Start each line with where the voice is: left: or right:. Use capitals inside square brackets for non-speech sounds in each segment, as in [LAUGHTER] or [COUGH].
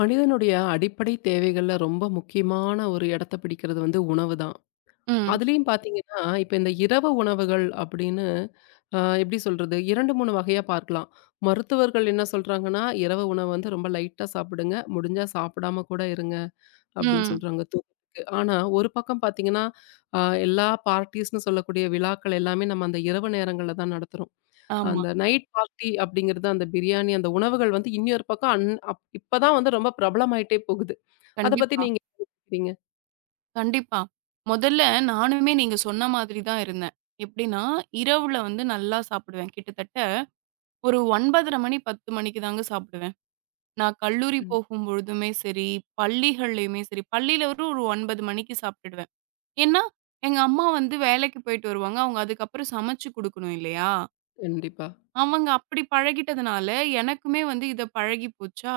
left: மனிதனுடைய அடிப்படை தேவைகள்ல ரொம்ப முக்கியமான ஒரு இடத்த பிடிக்கிறது வந்து உணவு தான்.
right: ம்,
left: அதுலயும் பார்த்தீங்கன்னா, இப்ப இந்த இரவு உணவுகள் அப்படின்னு எப்படி சொல்றது? 2, 3 வகையா பார்க்கலாம். மருத்துவர்கள் என்ன சொல்றாங்கன்னா, "இரவு உணவு வந்து ரொம்ப லைட்டா சாப்பிடுங்க. முடிஞ்சா சாப்பிடாம கூட இருங்க" அப்படின்னு
right: ம்.
left: சொல்றாங்க தூக்கத்துக்கு. ஆனா, ஒரு பக்கம் பார்த்தீங்கன்னா, அ எல்லா பார்ட்டீஸ்ன்னு சொல்லக்கூடிய விழாக்கள் எல்லாமே நம்ம அந்த இரவு நேரங்கள்ல தான் நடத்துறோம்.
right: ஆமா.
left: அந்த நைட் பார்ட்டி அப்படிங்கிறது, அந்த பிரியாணி, அந்த உணவுகள் வந்து இன்னொரு பக்கம் அன் அப் இப்ப தான் வந்து ரொம்ப பிரபலமாயிட்டே போகுது. அத பத்தி
right: கண்டிப்பா,
left: நீங்க
right: கண்டிப்பா. முதல்ல நானுமே நீங்க சொன்ன மாதிரி தான் இருந்தேன். எப்படின்னா, இரவுல வந்து நல்லா சாப்பிடுவேன். கிட்டத்தட்ட ஒரு 9:30 மணி, 10 மணிக்கு தாங்க சாப்பிடுவேன். நான் கல்லூரி
left: ம்.
right: போகும்பொழுதுமே சரி, பள்ளிகள்லயுமே சரி, பள்ளியில ஒரு ஒரு 9 மணிக்கு சாப்பிட்டுடுவேன். ஏன்னா, எங்க அம்மா வந்து வேலைக்கு போயிட்டு வருவாங்க. அவங்க அதுக்கப்புறம் சமைச்சு குடுக்கணும் இல்லையா?
left: கண்டிப்பா,
right: அவங்க அப்படி பழகிட்டதுனால, எனக்குமே வந்து இத பழகி போச்சா,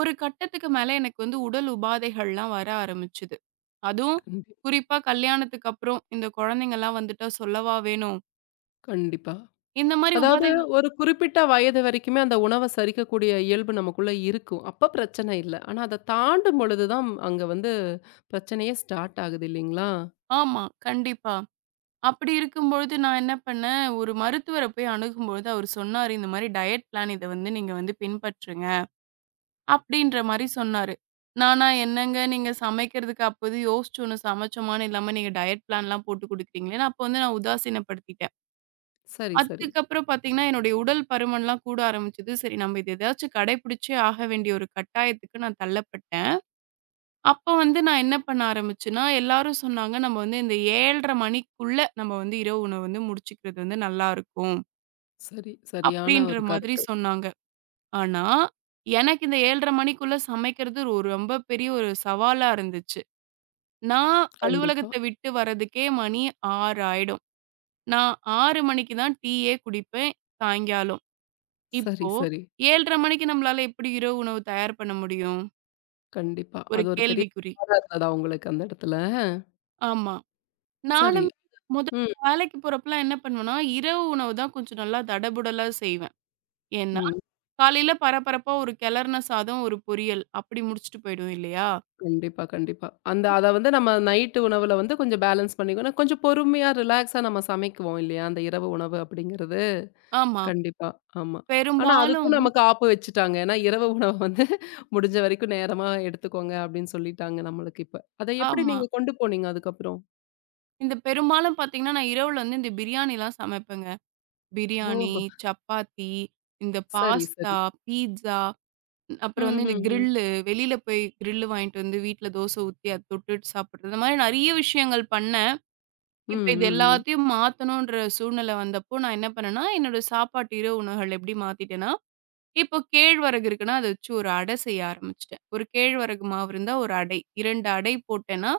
right: ஒரு கட்டத்துக்கு மேல எனக்கு வந்து உடல் உபாதைகள்லாம் வர ஆரம்பிச்சுது. அதுவும்
left: கண்டிப்
right: குறிப்பா கல்யாணத்துக்கு அப்புறம் இந்த குழந்தைங்கலாம் வந்துட்டா சொல்லவா வேணும்?
left: கண்டிப்பா.
right: இந்த மாரி
left: அதாவது
right: உபாதைகள்
left: ஒரு குறிப்பிட்ட வயது வரைக்குமே அந்த உணவ சரிக்கக்கூடிய இயல்பு நமக்குள்ள இருக்கும். அப்ப பிரச்சனை இல்ல. ஆனா அத தாண்டும் பொழுது தான் அங்க வந்து பிரச்சனையே ஸ்டார்ட் ஆகுது இல்லைங்களா?
right: ஆமா, கண்டிப்பா. அப்படி இருக்கும்பொழுது நான் என்ன பண்ணேன், ஒரு மருத்துவர போய் அணுகும்பொழுது அவர் சொன்னாரு, "இந்த மாரி டயட் பிளான் இத வந்து நீங்க வந்து பின்பற்றுங்க." அப்படின்ற மாரி சொன்னாரு. நானா, "என்னங்க நீங்க சமைக்கிறதுக்கு அப்போது யோசிச்சு ஒண்ணு சமைச்சோமான்னு இல்லாம நீங்க டயட் பிளான்லாம் போட்டு குடுக்குறீங்களேன்னு" அப்போ வந்து நான் உதாசீனப்படுத்திட்டேன்.
left: சரி, சரி.
right: அதுக்கப்புறம் பார்த்தீங்கன்னா, என்னுடைய உடல் பருமன்லாம் கூட ஆரம்பிச்சது. சரி நம்ம இது ஏதாச்சும் கடைபிடிச்சே ஆக வேண்டிய ஒரு கட்டாயத்துக்கு நான் தள்ளப்பட்டேன். அப்போ வந்து நான் என்ன பண்ண ஆரம்பிச்சேன்னா, எல்லாரும் சொன்னாங்க நம்ம வந்து இந்த 7:30 மணிக்குள்ள நம்ம வந்து இரவு உணவு வந்து முடிச்சுக்கிறது வந்து நல்லாருக்கும்.
left: சரி. சரியான
right: அப்படின்ற
left: ஒரு
right: மாதிரி
left: கருத்து.
right: சொன்னாங்க. ஆனா, எனக்கு இந்த 7:30 மணிக்குள்ள சமைக்கிறது ஒரு ரொம்ப பெரிய ஒரு சவாலா இருந்துச்சு. நான்
left: கண்டிப்பா.
right: அலுவலகத்த விட்டு வரதுக்கே மணி 6 ஆயிடும். நான் 6 மணிக்கு தான் டீயே குடிப்பேன் சாயங்காலம்.
left: சரி,
right: இப்போ
left: சரி.
right: 7:30 மணிக்கு நம்மளால எப்படி இரவு உணவு தயார் பண்ண முடியும்?
left: கண்டிப்பா.
right: ஒரு
left: அது ஒரு பெரிய
right: கேள்விக்குறி.
left: சவாலா இருந்ததா உங்களுக்கு அந்த இடத்துல?
right: ஆமா.
left: சரி.
right: நானும் முதல்ல
left: ம்,
right: வேலைக்கு போறப்பலாம் என்ன பண்ணுவேன்னா, இரவு உணவு தான் கொஞ்சம் நல்லா தடபுடலா செய்வேன். ஏன்னா,
left: ம்.
right: காலையில பரபரப்பா ஒரு கிளறுன சாதம், ஒரு பொரியல் அப்படி முடிச்சுட்டு போயிடுவேன் இல்லையா?
left: கண்டிப்பா, கண்டிப்பா. அந்த அத வந்து நம்ம நைட்டு உணவுல வந்து கொஞ்சம் பேலன்ஸ் பண்ணிக்கணும். கொஞ்சம் பொறுமையா, ரிலாக்ஸா நம்ம சமைக்குவோம் இல்லையா? அந்த இரவு உணவு அப்படிங்கிறது.
right: ஆமா.
left: கண்டிப்பா. ஆமா. ஆனா அதுக்கும்
right: பெரும்பாலும்
left: நமக்கு ஆப்பு வச்சுட்டாங்க. ஏன்னா, இரவு உணவு வந்து [LAUGHS] முடிஞ்ச வரைக்கும் நேரமா எடுத்துக்கோங்க அப்படின்னு சொல்லிட்டாங்க நம்மளுக்கு இப்ப. அத எப்படி
right: ஆமா.
left: நீங்க கொண்டு போனீங்க அதுக்கப்புறம்?
right: இந்த பெரும்பாலும் பார்த்தீங்கன்னா, நான் இரவுல வந்து இந்த பிரியாணிலாம் சமைப்பேங்க. பிரியாணி,
left: ஓஹோ!
right: சப்பாத்தி, இந்த
left: சரி, சரி.
right: பாஸ்தா, பீட்ஸா
left: ம்,
right: அப்புறம் வந்து
left: ம்,
right: இந்த
left: ம்.
right: கிரில்லு, வெளில போய் கிரில்லு வாங்கிட்டு வந்து வீட்ல தோசை ஊத்தி அத தொட்டுட்டு சாப்பிடுறது. இந்த மாரி நெறைய விஷயங்கள் பண்ணேன்.
left: ம்,
right: இப்ப இது
left: ம், ம்.
right: எல்லாத்தையும் மாத்தணுன்ற சூழ்நிலை வந்தப்போ, நான் என்ன பண்ணேன்னா, என்னோட சாப்பாட்டு இரவு உணவுகள் எப்படி மாத்திட்டேன்னா, இப்போ கேழ்வரகு இருக்குன்னா, அத வச்சு ஒரு அடை செய்ய ஆரம்பிச்சுட்டேன். ஒரு கேழ்வரகு மாவு இருந்தா ஒரு அடை. 2 அடை போட்டேன்னா,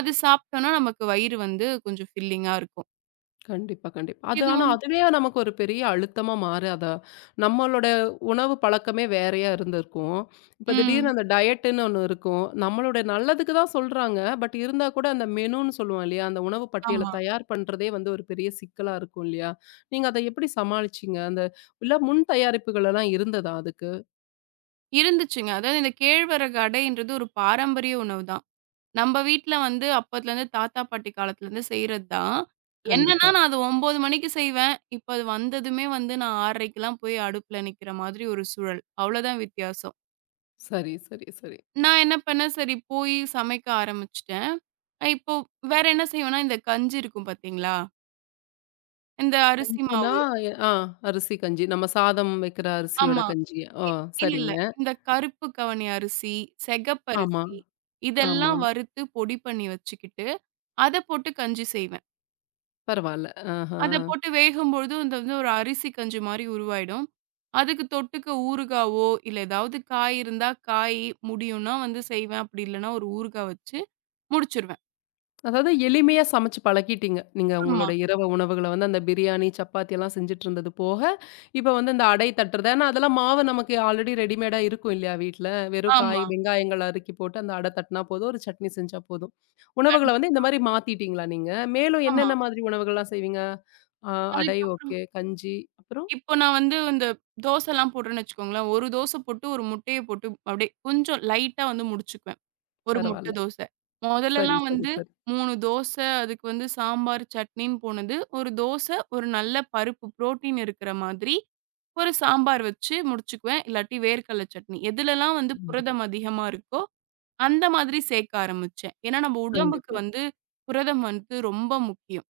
right: அது சாப்பிட்டோம்னா நமக்கு வயிறு வந்து கொஞ்சம் ஃபில்லிங்கா இருக்கும்.
left: கண்டிப்பா, கண்டிப்பா. அது
right: இது
left: ஆனா
right: வந்து
left: அதுவே நமக்கு ஒரு பெரிய அழுத்தமா மாற அத நம்மளோட உணவு பழக்கமே வேறையா இருந்திருக்கும். இப்ப திடீர்னு
right: ம்.
left: அந்த டயட்டுன்னு ஒண்ணு இருக்கும். நம்மளோட நல்லதுக்கு தான் சொல்றாங்க. பட் இருந்தா கூட அந்த மெனுன்னு சொல்லுவோம் இல்லையா? அந்த உணவு பட்டியல
right: ஆமா.
left: தயார் பண்றதே வந்து ஒரு பெரிய சிக்கலா இருக்கும் இல்லையா? நீங்க அத எப்படி சமாளிச்சீங்க? அந்த இல்ல முன் தயாரிப்புகள் எல்லாம் இருந்ததா அதுக்கு?
right: இருந்துச்சுங்க. அதாவது இந்த கேழ்வரகு அடைன்றது ஒரு பாரம்பரிய உணவுதான். நம்ப வீட்ல வந்து அப்பத்துலருந்து தாத்தா, பாட்டி காலத்துலருந்து செய்றது தான். என்னன்னா
left: கண்டிப்பா.
right: நான் அது 9:00 மணிக்கு செய்வேன். இப்ப அது வந்ததுமே வந்து நான் 6:30க்கெல்லாம் போய் அடுப்புல நிக்கிற மாதிரி ஒரு சூழல். அவ்வளோதான் வித்தியாசம்.
left: சரி, சரி, சரி.
right: நான் என்ன பண்ணேன், சரி போய் சமைக்க ஆரம்பிச்சுட்டேன். இப்போ வேற என்ன செய்வேன்னா, இந்த கஞ்சி இருக்கும் பாத்தீங்களா? இந்த அரிசி
left: கஞ்சினா
right: மாவு
left: ஆ அரிசி கஞ்சி. நம்ம சாதம் வைக்கிற அரிசியோட
right: ஆமா.
left: கஞ்சி. ஓ!
right: இ இல்ல, இல்ல.
left: சரிங்க.
right: இந்த கருப்பு கவனி அரிசி,
left: ஆமா,
right: செகப்பரிசி
left: ஆமா.
right: இதெல்லாம் வறுத்து பொடி பண்ணி வச்சுக்கிட்டு, அத போட்டு கஞ்சி செய்வேன்.
left: பரவால்ல. ஆஹா.
right: அத போட்டு வேகும்பொழுது அது வந்து ஒரு அரிசி கஞ்சி மாரி உருவாயிடும். அதுக்கு தொட்டுக்க ஊறுகாவோ, இல்ல ஏதாவது காய் இருந்தா காய், முடியும்னா வந்து செய்வேன். அப்படி இல்லன்னா ஒரு ஊறுகாய் வச்சு முடிச்சுருவேன்.
left: அதாவது எளிமையா சமைச்சு பழக்கிட்டீங்க. நீங்க
right: ஆமா,
left: உங்களோட இரவு உணவுகள வந்து அந்த பிரியாணி, சப்பாத்தி எல்லாம் செஞ்சுட்டு இருந்தது போக, இப்ப வந்து இந்த அடை தட்டுறது ஏன்னா அதெல்லாம் மாவு நமக்கு ஆல்ரெடி ரெடிமேடா இருக்கும் இல்லையா வீட்ல. வெறும்
right: ஆமா.
left: காய், வெங்காயங்கள் நறுக்கி போட்டு அந்த அடை தட்டுனா போதும். ஒரு சட்னி செஞ்சா போதும். உணவுகள வந்து இந்த
right: கண்டிப்பா.
left: மாரி மாத்திட்டீங்களா நீங்க? மேலும்
right: ஆமா.
left: என்னென்ன மாதிரி உணவுகள்லாம் செய்வீங்க? அ அடை
right: அதுக்கப்புறம்
left: ஓகே. கஞ்சி அப்புறம்?
right: இப்போ நான் வந்து இந்த தோசைலாம் போடுறேன்னு வச்சுக்கோங்களேன். ஒரு தோசை போட்டு ஒரு முட்டைய போட்டு அப்படியே கொஞ்சம் லைட்டா வந்து முடிச்சுக்குவேன். 1 முட்டை
left: பரவால்ல.
right: தோசை.
left: சரி,
right: மொதல்லலாம்
left: சரி,
right: வந்து
left: சரி.
right: 3 தோசை, அதுக்கு வந்து சாம்பார், சட்னின்னு போனது. 1 தோசை, ஒரு நல்ல பருப்பு புரோட்டீன் இருக்கிற மாதிரி, ஒரு சாம்பார் வச்சு முடிச்சுக்குவேன். இல்லாட்டி வேர்க்கடல சட்னி. எதுலலாம் வந்து
left: கண்டிப்பா.
right: புரதம் அதிகமா இருக்கோ, அந்த மாதிரி சேர்க்க ஆரம்பிச்சேன். ஏன்னா, நம்ம உடம்புக்கு
left: கண்டிப்பா.
right: வந்து புரதம் வந்து ரொம்ப முக்கியம்.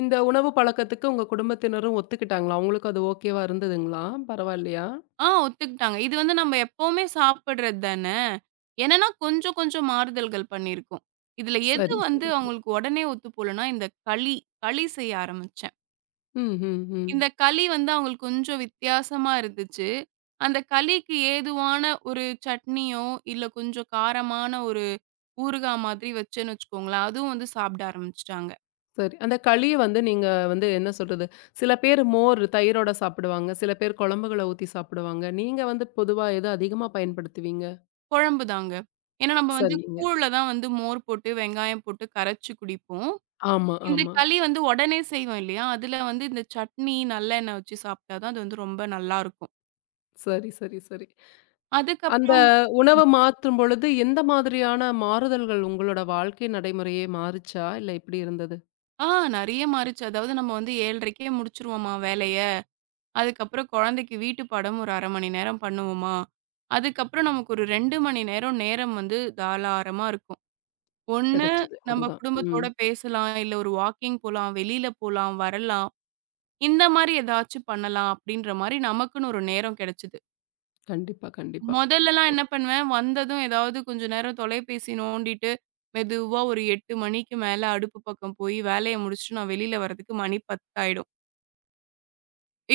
left: இந்த உணவு பழக்கத்துக்கு உங்க குடும்பத்தினரும் ஒத்துக்கிட்டாங்களா? அவங்களுக்கும் அது ஓகேவா இருந்ததுங்களா? பரவாயில்லையா?
right: ஆ ஒத்துக்கிட்டாங்க. இது வந்து நம்ம எப்பவுமே சாப்பிடுறது தான. என்னன்னா கொஞ்சம் கொஞ்சம் மாறுதல்கள் பண்ணியிருக்கோம். இதுல எது
left: சரி,
right: வந்து
left: சரி, சரி.
right: அவங்களுக்கு உடனே ஒத்து போலன்னா, இந்த களி. களி செய்ய ஆரம்பிச்சேன்.
left: ம், ம், ம்.
right: இந்த களி வந்து அவங்களுக்கு கொஞ்சம் வித்தியாசமா இருந்துச்சு. அந்த களிக்கு ஏதுவான ஒரு சட்னியோ, இல்ல கொஞ்சம் காரமான ஒரு ஊறுகாய் மாதிரி வச்சேன்னு வச்சுக்கோங்களேன், அதுவும் வந்து சாப்பிட ஆரம்பிச்சுட்டாங்க.
left: சரி. அந்த களிய வந்து நீங்க வந்து என்ன சொல்றது? சில பேர் மோர், தயிரோட சாப்பிடுவாங்க. சில பேர் குழம்புகள ஊத்தி சாப்பிடுவாங்க. நீங்க வந்து பொதுவா எத அதிகமா பயன்படுத்துவீங்க?
right: குழம்பு தாங்க. ஏன்னா நம்ம வந்து
left: சரிங்க.
right: கூழ்ல தான் வந்து மோர் போட்டு, வெங்காயம் போட்டு கரைச்சு குடிப்போம்.
left: ஆமா,
right: இந்த
left: ஆமா.
right: களி வந்து உடனே செய்வோம் இல்லையா? அதுல வந்து இந்த சட்னி, நல்லெண்ணெய் வச்சு சாப்பிட்டா தான் அது வந்து ரொம்ப நல்லாருக்கும்.
left: சரி, சரி, சரி. அந்த
right: அதுக்கப்புறம்
left: உணவ மாற்றும் பொழுது எந்த மாதிரியான மாறுதல்கள் உங்களோட வாழ்க்கை நடைமுறையே மாறுச்சா? இல்ல இப்படி இருந்தது?
right: ஆ நெறைய மாறுச்சு. அதாவது நம்ம வந்து 7:30க்கே முடிச்சுருவோமா வேலைய. அதுக்கப்புறம் குழந்தைக்கு வீட்டு பாடம் ஒரு 1/2 மணி நேரம் பண்ணுவோமா, அதுக்கப்புறம் நமக்கு ஒரு 2 மணி நேரம், நேரம் வந்து தாராளமா இருக்கும். ஒண்ணு
left: கிடைச்சது.
right: நம்ம
left: அதுதான். ம்.
right: குடும்பத்தோட பேசலாம், இல்ல ஒரு வாக்கிங் போலாம், வெளியில போலாம், வரலாம். இந்த மாரி ஏதாச்சும் பண்ணலாம் அப்படின்ற மாரி நமக்குன்னு ஒரு நேரம் கிடைச்சது.
left: கண்டிப்பா, கண்டிப்பா.
right: மொதல்லலாம் என்ன பண்ணுவேன், வந்ததும் ஏதாவது கொஞ்ச நேரம் தொலைபேசி நோண்டிட்டு, மெதுவா ஒரு 8 மணிக்கு மேல அடுப்பு பக்கம் போய் வேலைய முடிச்சுட்டு நான் வெளியில வர்றதுக்கு மணி 10 ஆயிடும்.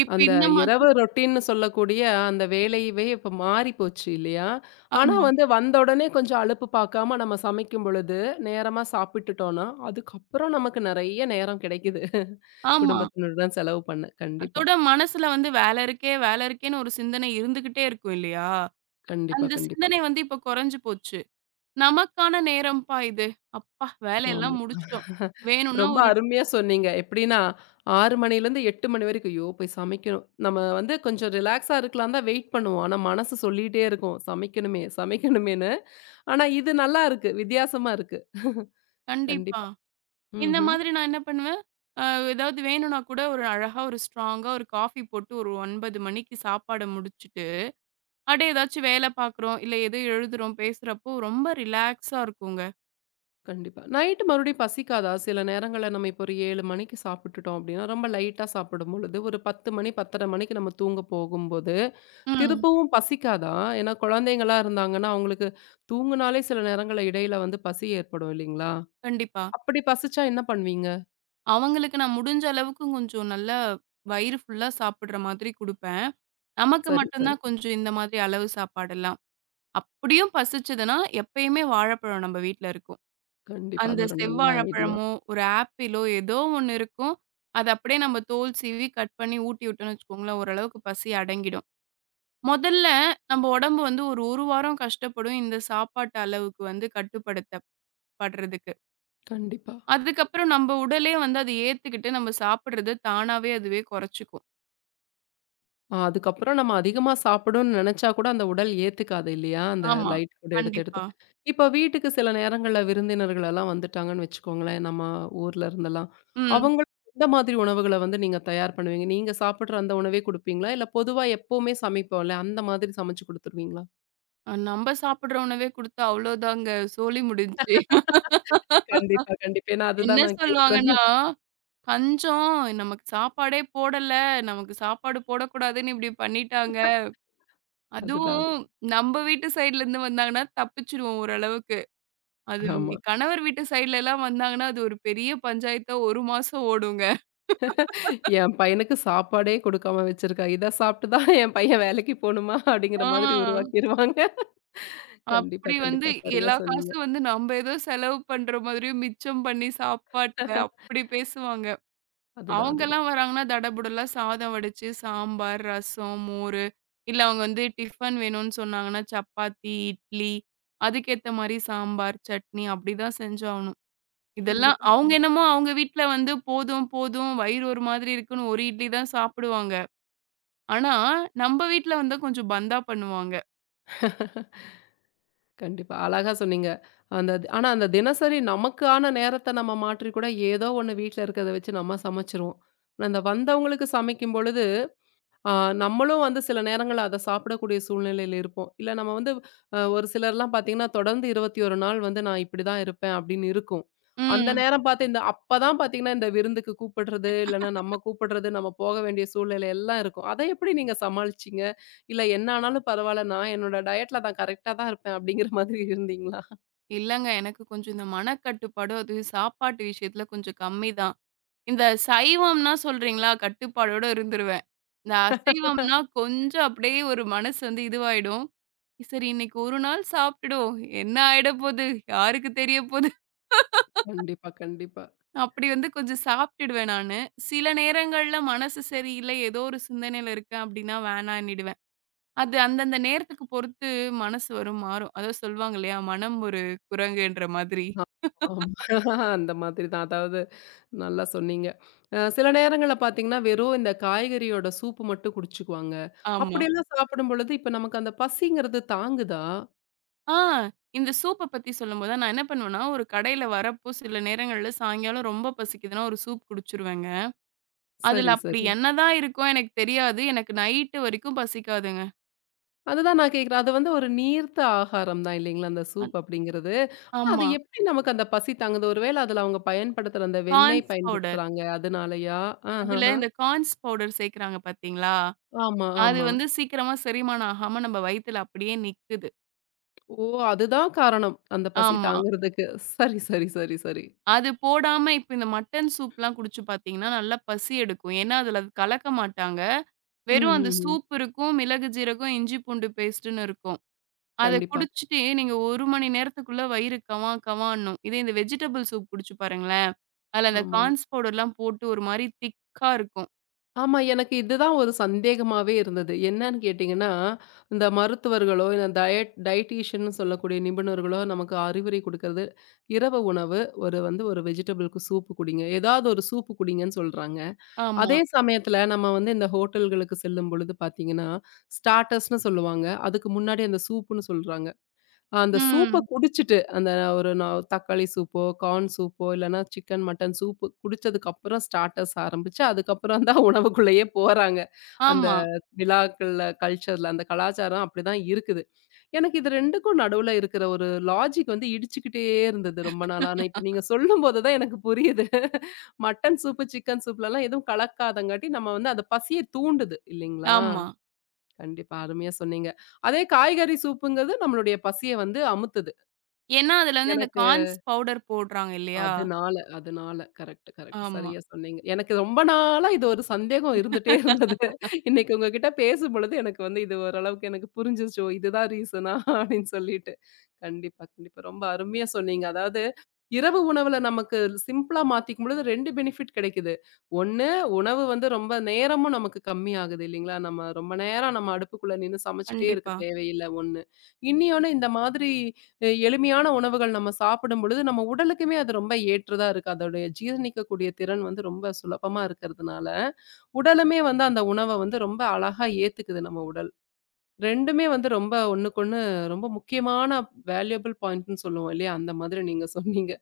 right: இப்ப
left: அந்த
right: இந்த மாதிரி
left: இரவு ரொட்டீன்னு சொல்லக்கூடிய அந்த வேலையவே இப்ப மாறிப்போச்சு இல்லையா? ஆனா
right: ஆமா,
left: வந்து வந்த உடனே கொஞ்சம் அலுப்பு பார்க்காம நம்ம சமைக்கும் பொழுது, நேரமா சாப்பிட்டுட்டோம்னா, அதுக்கப்புறம் நமக்கு நெறைய நேரம் கிடைக்குது.
right: ஆமா.
left: குடும்பத்தினருடன் செலவு பண்ண. கண்டிப்பா,
right: அதோட மனசுல வந்து வேலை இருக்கே, வேலை இருக்கேன்னு ஒரு சிந்தனை இருந்துகிட்டே இருக்கும் இல்லையா?
left: கண்டிப்பா,
right: அந்த
left: கண்டிப்பா.
right: சிந்தனை வந்து இப்ப குறைஞ்சு போச்சு. நமக்கான நேரம்ப்பா இது. அப்பா
left: ஆமா.
right: வேலையெல்லாம் முடிச்சுட்டோம். வேணும்னா
left: ரொம்ப
right: ஒரு
left: அருமையா சொன்னீங்க. எப்படின்னா 6 மணிலேருந்து 8 மணி வரைக்கும், ஐயோ! போய் சமைக்கணும். நம்ம வந்து கொஞ்சம் ரிலாக்ஸா இருக்கலாம் தான் வெயிட் பண்ணுவோம். ஆனா மனசு சொல்லிட்டே இருக்கும். சமைக்கணுமே, சமைக்கணுமேன்னு. ஆனா இது நல்லா இருக்கு. வித்தியாசமா இருக்கு.
right: கண்டிப்பா.
left: கண்டிப்பா.
right: இந்த
left: ம்ஹ்ம்.
right: மாதிரி நான் என்ன பண்ணுவேன், அ ஏதாவது வேணும்னா கூட ஒரு அழகா ஒரு ஸ்ட்ராங்கா ஒரு காஃபி போட்டு ஒரு 9 மணிக்கு சாப்பாட முடிச்சுட்டு, அப்படியே ஏதாச்சும் வேலை பார்க்குறோம், இல்ல ஏதோ எழுதுறோம், பேசுறப்போ ரொம்ப ரிலாக்ஸா இருக்குங்க.
left: கண்டிப்பா. நைட்டு மறுபடியும் பசிக்காதா? சில நேரங்கள்ல நம்ம இப்போ ஒரு 7 மணிக்கு சாப்பிட்டுட்டோம் அப்படின்னா, ரொம்ப லைட்டா சாப்பிடும்பொழுது, ஒரு 10 மணி, 10:30 மணிக்கு நம்ம தூங்க போகும்போது,
right: ம்.
left: திருப்பவும் பசிக்காதா? ஏன்னா குழந்தைங்களா இருந்தாங்கன்னா, அவங்களுக்கு தூங்குனாலே சில நேரங்கள்ல இடையில வந்து பசி ஏற்படும் இல்லைங்களா?
right: கண்டிப்பா.
left: அப்படி பசிச்சா என்ன பண்ணுவீங்க?
right: அவங்களுக்கு நான் முடிஞ்ச அளவுக்கு கொஞ்சம் நல்லா வயிறு ஃபுல்லா சாப்பிடுற மாதிரி குடுப்பேன். நமக்கு
left: சரி,
right: மட்டும்
left: சரி.
right: தான் கொஞ்சம் இந்த மாதிரி அளவு சாப்பாடெல்லாம். அப்படியும் பசிச்சதுன்னா, எப்பயுமே வாழைப்பழம் நம்ம வீட்ல இருக்கும்.
left: கண்டிப்பா.
right: அந்த
left: அது ஒரு நல்ல ஐடியா.
right: செவ்வாழைப்பழமோ, ஒரு ஆப்பிளோ ஏதோ ஒண்ணு இருக்கும். அத அப்படியே நம்ம தோல் சீவி கட் பண்ணி ஊட்டி விட்டோம்னு வச்சுக்கோங்களேன், ஓரளவுக்கு பசி அடங்கிடும். மொதல்ல நம்ம உடம்பு வந்து ஒரு 1 வாரம் கஷ்டப்படும் இந்த சாப்பாட்டு அளவுக்கு வந்து கட்டுப்படுத்த படுறதுக்கு.
left: கண்டிப்பா.
right: அதுக்கப்புறம் நம்ம உடலே வந்து அத ஏத்துக்கிட்டு நம்ம சாப்பிடுறது தானாவே அதுவே குறைச்சுக்கும்.
left: ஆ அதுக்கப்புறம் நம்ம அதிகமா சாப்பிடணும்னு நெனச்சா கூட அந்த உடல் ஏத்துக்காது இல்லையா? அந்த
right: ஆமா.
left: லைட் ஃபுட் எடுத்து, எடுத்து.
right: கண்டிப்பா.
left: இப்ப வீட்டுக்கு சில நேரங்கள்ல விருந்தினர்கள் எல்லாம் வந்துட்டாங்கன்னு வச்சுக்கோங்களேன், நம்ம ஊர்ல இருந்தெல்லாம்.
right: ம்.
left: அவங்களுக்கு எந்த மாதிரி உணவுகள வந்து நீங்க தயார் பண்ணுவீங்க? நீங்க சாப்பிடுற அந்த உணவே குடுப்பீங்களா? இல்ல பொதுவா எப்பவுமே சமைப்போம்ல, அந்த மாதிரி சமைச்சு குடுத்துருவீங்களா?
right: நம்ம சாப்பிடுற உணவே குடுத்தா அவ்வளோதாங்க. சோலி முடிஞ்சுச்சு.
left: கண்டிப்பா, கண்டிப்பா. ஏன்னா
right: என்ன
left: அதுதான் நான் கேட்கிறேன்.
right: சொல்லுவாங்கன்னா, "கஞ்சம் நமக்கு சாப்பாடே போடல. நமக்கு சாப்பாடு போடக்கூடாதுன்னு இப்படி பண்ணிட்டாங்க."
left: அதுதான் அது.
right: அதுவும் நம்ம வீட்டு சைடுல இருந்து வந்தாங்கன்னா தப்பிச்சுருவோம் ஓரளவுக்கு. அது உங்க
left: ஆமா.
right: கணவர் வீட்டு சைடுலலாம் வந்தாங்கன்னா, அது ஒரு பெரிய பஞ்சாயத்தா 1 மாசம் ஓடுங்க.
left: என் பையனுக்கு சாப்பாடே குடுக்காம வச்சிருக்கா. இத சாப்பிட்டு தான் என் பையன் வேலைக்கு போணுமா? அப்படிங்கிற
right: ஆ.
left: மாதிரி உருவாக்கிருவாங்க. கண்டிப்பா,
right: அப்படி வந்து
left: கண்டிப்பா. சரியா
right: எல்லா
left: சொன்னீங்க.
right: காசும் வந்து நம்ப ஏதோ செலவு பண்ற மாதிரியும் மிச்சம் பண்ணி சாப்பாட்ல அப்படி பேசுவாங்க.
left: அதுதான், அதுதான்.
right: அவங்கலாம் வராங்கன்னா தடபுடலா சாதம் வடிச்சு, சாம்பார், ரசம், மோரு, இல்ல அவங்க வந்து டிஃபன் வேணும்னு சொன்னாங்கன்னா, சப்பாத்தி, இட்லி, அதுக்கேத்த மாரி சாம்பார், சட்னி அப்படிதான் செஞ்சாகணும். இதெல்லாம்
left: கண்டிப்பா,
right: அவங்க
left: கண்டிப்பா.
right: என்னமோ அவங்க வீட்ல வந்து போதும், போதும் வயிறு ஒரு மாதிரி இருக்குன்னு ஒரு இட்லி தான் சாப்பிடுவாங்க. ஆனா, நம்ப வீட்ல வந்தா கொஞ்சம் பந்தா பண்ணுவாங்க.
left: கண்டிப்பா. அழகா சொன்னீங்க. அந்த ஆனா அந்த தினசரி நமக்கான நேரத்த நம்ம மாற்றி கூட ஏதோ ஒண்ணு வீட்ல இருக்கிறத வச்சு நம்ம சமைச்சுருவோம். அந்த வந்தவங்களுக்கு சமைக்கும் பொழுது ஆ, நம்மளும் வந்து சில நேரங்கள்ல அத சாப்பிடக்கூடிய சூழ்நிலையில இருப்போம். இல்ல நம்ம வந்து ஒரு சிலர்லாம் பார்த்தீங்கன்னா, தொடர்ந்து 21 நாள் வந்து நான் இப்படிதான் இருப்பேன் அப்படின்னு இருக்கும். அந்த
right: ம்.
left: நேரம் பார்த்து இந்த அப்பதான் பார்த்தீங்கன்னா, இந்த விருந்துக்கு கூப்பிடுறது, இல்லன்னா நம்ம கூப்பிடுறது, நம்ம போக வேண்டிய சூழ்நிலை எல்லாம் இருக்கும். அத எப்படி நீங்க சமாளிச்சீங்க? இல்ல என்ன ஆனாலும் பரவால்ல, நான் என்னோட டயட்ல நான் கரெக்ட்டா தான் இருப்பேன் அப்படிங்கிற மாதிரி இருந்தீங்களா?
right: இல்லங்க. எனக்கு கொஞ்சம் இந்த மனக்கட்டுப்பாடு, அது சாப்பாட்டு விஷயத்துல கொஞ்சம் கம்மி தான். இந்த சைவம்னா சொல்றீங்களா, கட்டுப்பாடோட இருந்துருவேன். இந்த அசைவம்னா கொஞ்சம் அப்படியே ஒரு மனசு வந்து இதுவாயிடும். சரி இன்னைக்கு ஒரு நாள் சாப்ட்டுடுவோம். என்ன ஆயிட போது? யாருக்கு தெரிய போது?
left: கண்டிப்பா, கண்டிப்பா.
right: அப்படி வந்து கொஞ்சம் சாப்ட்டுடுவேன் நானு. சில நேரங்கள்ல மனசு சரியில்ல, ஏதோ ஒரு சிந்தனையில இருக்கேன் அப்படின்னா வேணான்னிடுவேன். அது அந்தந்த நேரத்துக்கு பொறுத்து மனசு வரும் மாறும். அதான் சொல்லுவாங்க இல்லையா, மனம் ஒரு குரங்குன்ற மாதிரி.
left: ஆ ஆமா. அந்த மாதிரி தான். அதாவது நல்லா சொன்னீங்க. சில நேரங்கள்ல பார்த்தீங்கன்னா, வெறும் இந்த காய்கறியோட சூப்பு மட்டும் குடிச்சுக்குவாங்க.
right: ஆமா.
left: அப்படியெல்லாம் சாப்பிடும் பொழுது, இப்ப நமக்கு அந்த பசிங்கிறது தாங்குதா?
right: ஆ. இந்த சூப்ப பத்தி சொல்லும்போது தான் நான் என்ன பண்ணுவேன்னா, ஒரு கடையில வரப்போ சில நேரங்கள்ல சாயங்காலம் ரொம்ப பசிக்குதுன்னா ஒரு சூப் குடிச்சுருவேங்க.
left: சரி,
right: அதுல அப்படி
left: சரி.
right: என்னதான் இருக்கோ எனக்கு தெரியாது. எனக்கு நைட்டு வரைக்கும் பசிக்காதுங்க.
left: அதுதான் நான் கேட்கிறேன். அது வந்து ஒரு நீர்த்த ஆகாரம் தான் இல்லைங்களா? அந்த சூப்
right: அத்
left: அப்படிங்கிறது. ஆனா, அது
right: ஆமா.
left: எப்படி நமக்கு அந்த பசி தாங்குது? ஒருவேளை அதுல அவங்க பயன்படுத்துற அந்த வெண்ணெய்
right: கார்ன்ஸ் பவுடர்.
left: பயன்படுத்துறாங்க, அதனாலயா? ஆஹஹ.
right: அதுல இந்த கார்ன்ஸ் பவுடர் சேர்க்கிறாங்க பார்த்தீங்களா?
left: ஆமா,
right: அது
left: ஆமா.
right: வந்து சீக்கிரமா செரிமானம் ஆகாம நம்ம வயித்துல அப்படியே நிக்குது.
left: ஓ! அதுதான் காரணம். அந்த பசி
right: ஆமா.
left: தாங்குறதுக்கு. சரி, சரி, சரி, சரி.
right: அது போடாம இப்ப இந்த மட்டன் சூப்லாம் குடிச்சு பார்த்தீங்கன்னா, நல்லா பசி எடுக்கும். ஏன்னா அதுல அது கலக்க மாட்டாங்க.
left: ம்,
right: வெறும் அந்த
left: ம், ம்.
right: சூப் இருக்கும். மிளகு, ஜீரகம், இஞ்சி பூண்டு பேஸ்ட்டுன்னு இருக்கும். அத
left: கண்டிப்பா.
right: குடிச்சுட்டு நீங்க 1 மணி நேரத்துக்குள்ள வயிறு கவா கவான்னும். இதே இந்த வெஜிடபிள் சூப் குடிச்சு பாருங்களேன். அதுல அந்த
left: ஆமா.
right: கார்ன்ஸ் பவுடர்லாம் போட்டு ஒரு மாரி திக்கா இருக்கும்.
left: ஆமா. எனக்கு இதுதான் ஒரு சந்தேகமாவே இருந்தது. என்னன்னு கேட்டீங்கன்னா, இந்த மருத்துவர்களோ, இல்ல டயட் டயட்டீஷியன்னு சொல்லக்கூடிய நிபுணர்களோ நமக்கு அறிவுரை குடுக்கறது, இரவு உணவு ஒரு வந்து ஒரு வெஜிடபிளுக்கு சூப்பு குடிங்க. ஏதாவது ஒரு சூப்பு குடிங்கன்னு சொல்றாங்க.
right: ஆமா.
left: அதே சமயத்துல நம்ம வந்து இந்த ஹோட்டல்களுக்கு செல்லும் பொழுது பார்த்தீங்கன்னா, ஸ்டார்டர்ஸ்ன்னு சொல்லுவாங்க. அதுக்கு முன்னாடி அந்த சூப்புன்னு சொல்றாங்க. அந்த சூப்ப
right: ம்.
left: குடிச்சிட்டு, அந்த ஒரு நா தக்காளி சூப்போ, கார்ன் சூப்போ இல்லன்னா சிக்கன், மட்டன் சூப்பு குடிச்சதுக்கப்புறம் ஸ்டார்ட்டர்ஸ் ஆரம்பிச்சு, அதுக்கப்புறம் தான் [LAUGHS] உணவுக்குள்ளேயே போறாங்க. அந்த
right: ஆமா.
left: விழாக்கள்ல, கல்ச்சர்ல அந்த கலாச்சாரம் அப்படிதான் இருக்குது. எனக்கு இது 2க்கும் நடுவுல இருக்கிற ஒரு லாஜிக் வந்து இடிச்சுக்கிட்டே இருந்தது ரொம்ப நாளா. ஆனா இப்ப நீங்க சொல்லும்போது தான் எனக்கு புரியுது. [LAUGHS] மட்டன் சூப்பு, சிக்கன் சூப்லலாம் எதுவும் கலக்காதங்காட்டி நம்ம வந்து அந்த பசிய தூண்டுது இல்லைங்களா?
right: ஆமா.
left: கண்டிப்பா அருமையா சொன்னீங்க. அதே காய்கறி சூப்புங்கிறது நம்மளுடைய பசிய வந்து அமுத்துது.
right: ஏன்னா, அதுல வந்து இந்த
left: எனக்கு
right: கார்ன்ஸ் பவுடர் போடுறாங்க இல்லையா?
left: அதனால. Correct, correct.
right: ஆமா.
left: சரியா சொன்னீங்க. எனக்கு ரொம்ப நாளா இது ஒரு சந்தேகம் இருந்துட்டே இருந்தது. இன்னைக்கு உங்ககிட்ட பேசும்பொழுது எனக்கு வந்து இது ஓரளவுக்கு எனக்கு புரிஞ்சிருச்சு. ஓ! இதுதான் ரீசனா அப்படின்னு சொல்லிட்டு. கண்டிப்பா, கண்டிப்பா. ரொம்ப அருமையா சொன்னீங்க. அதாவது இரவு உணவுல நமக்கு சிம்பிளா மாத்திக்கும்பொழுது 2 பெனிஃபிட் கிடைக்குது. ஒண்ணு உணவு வந்து ரொம்ப நேரமும் நமக்கு கம்மியாகுது இல்லைங்களா? நம்ம ரொம்ப நேரம் நம்ம அடுப்புக்குள்ள நின்னு சமைச்சுட்டே இருக்க
right: கண்டிப்பா.
left: தேவையில்ல ஒண்ணு. இன்னியொன்னு இந்த மாதிரி எளிமையான உணவுகள் நம்ம சாப்பிடும் பொழுது, நம்ம உடலுக்குமே அது ரொம்ப ஏற்றதா இருக்கு. அதோடைய ஜீரணிக்கக்கூடிய திறன் வந்து ரொம்ப சுலபமா இருக்கிறதுனால, உடலுமே வந்து அந்த உணவ வந்து ரொம்ப அழகா ஏத்துக்குது நம்ம உடல். 2மே வந்து ரொம்ப ஒண்ணுக்கொண்ணு ரொம்ப முக்கியமான வேல்யூபிள் பாயிண்ட்ன்னு சொல்லுவோம் இல்லையா? அந்த மாதிரி நீங்க சொன்னீங்க.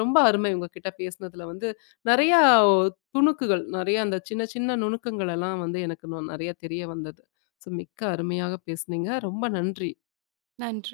left: ரொம்ப அருமை உங்ககிட்ட பேசினதுல வந்து நெறையா துணுக்குகள், நெறைய அந்த சின்ன சின்ன நுணுக்கங்கள் எல்லாம் வந்து எனக்கு நெறைய தெரிய வந்தது. ஸோ மிக்க அருமையாக பேசுனீங்க. ரொம்ப நன்றி.
right: நன்றி.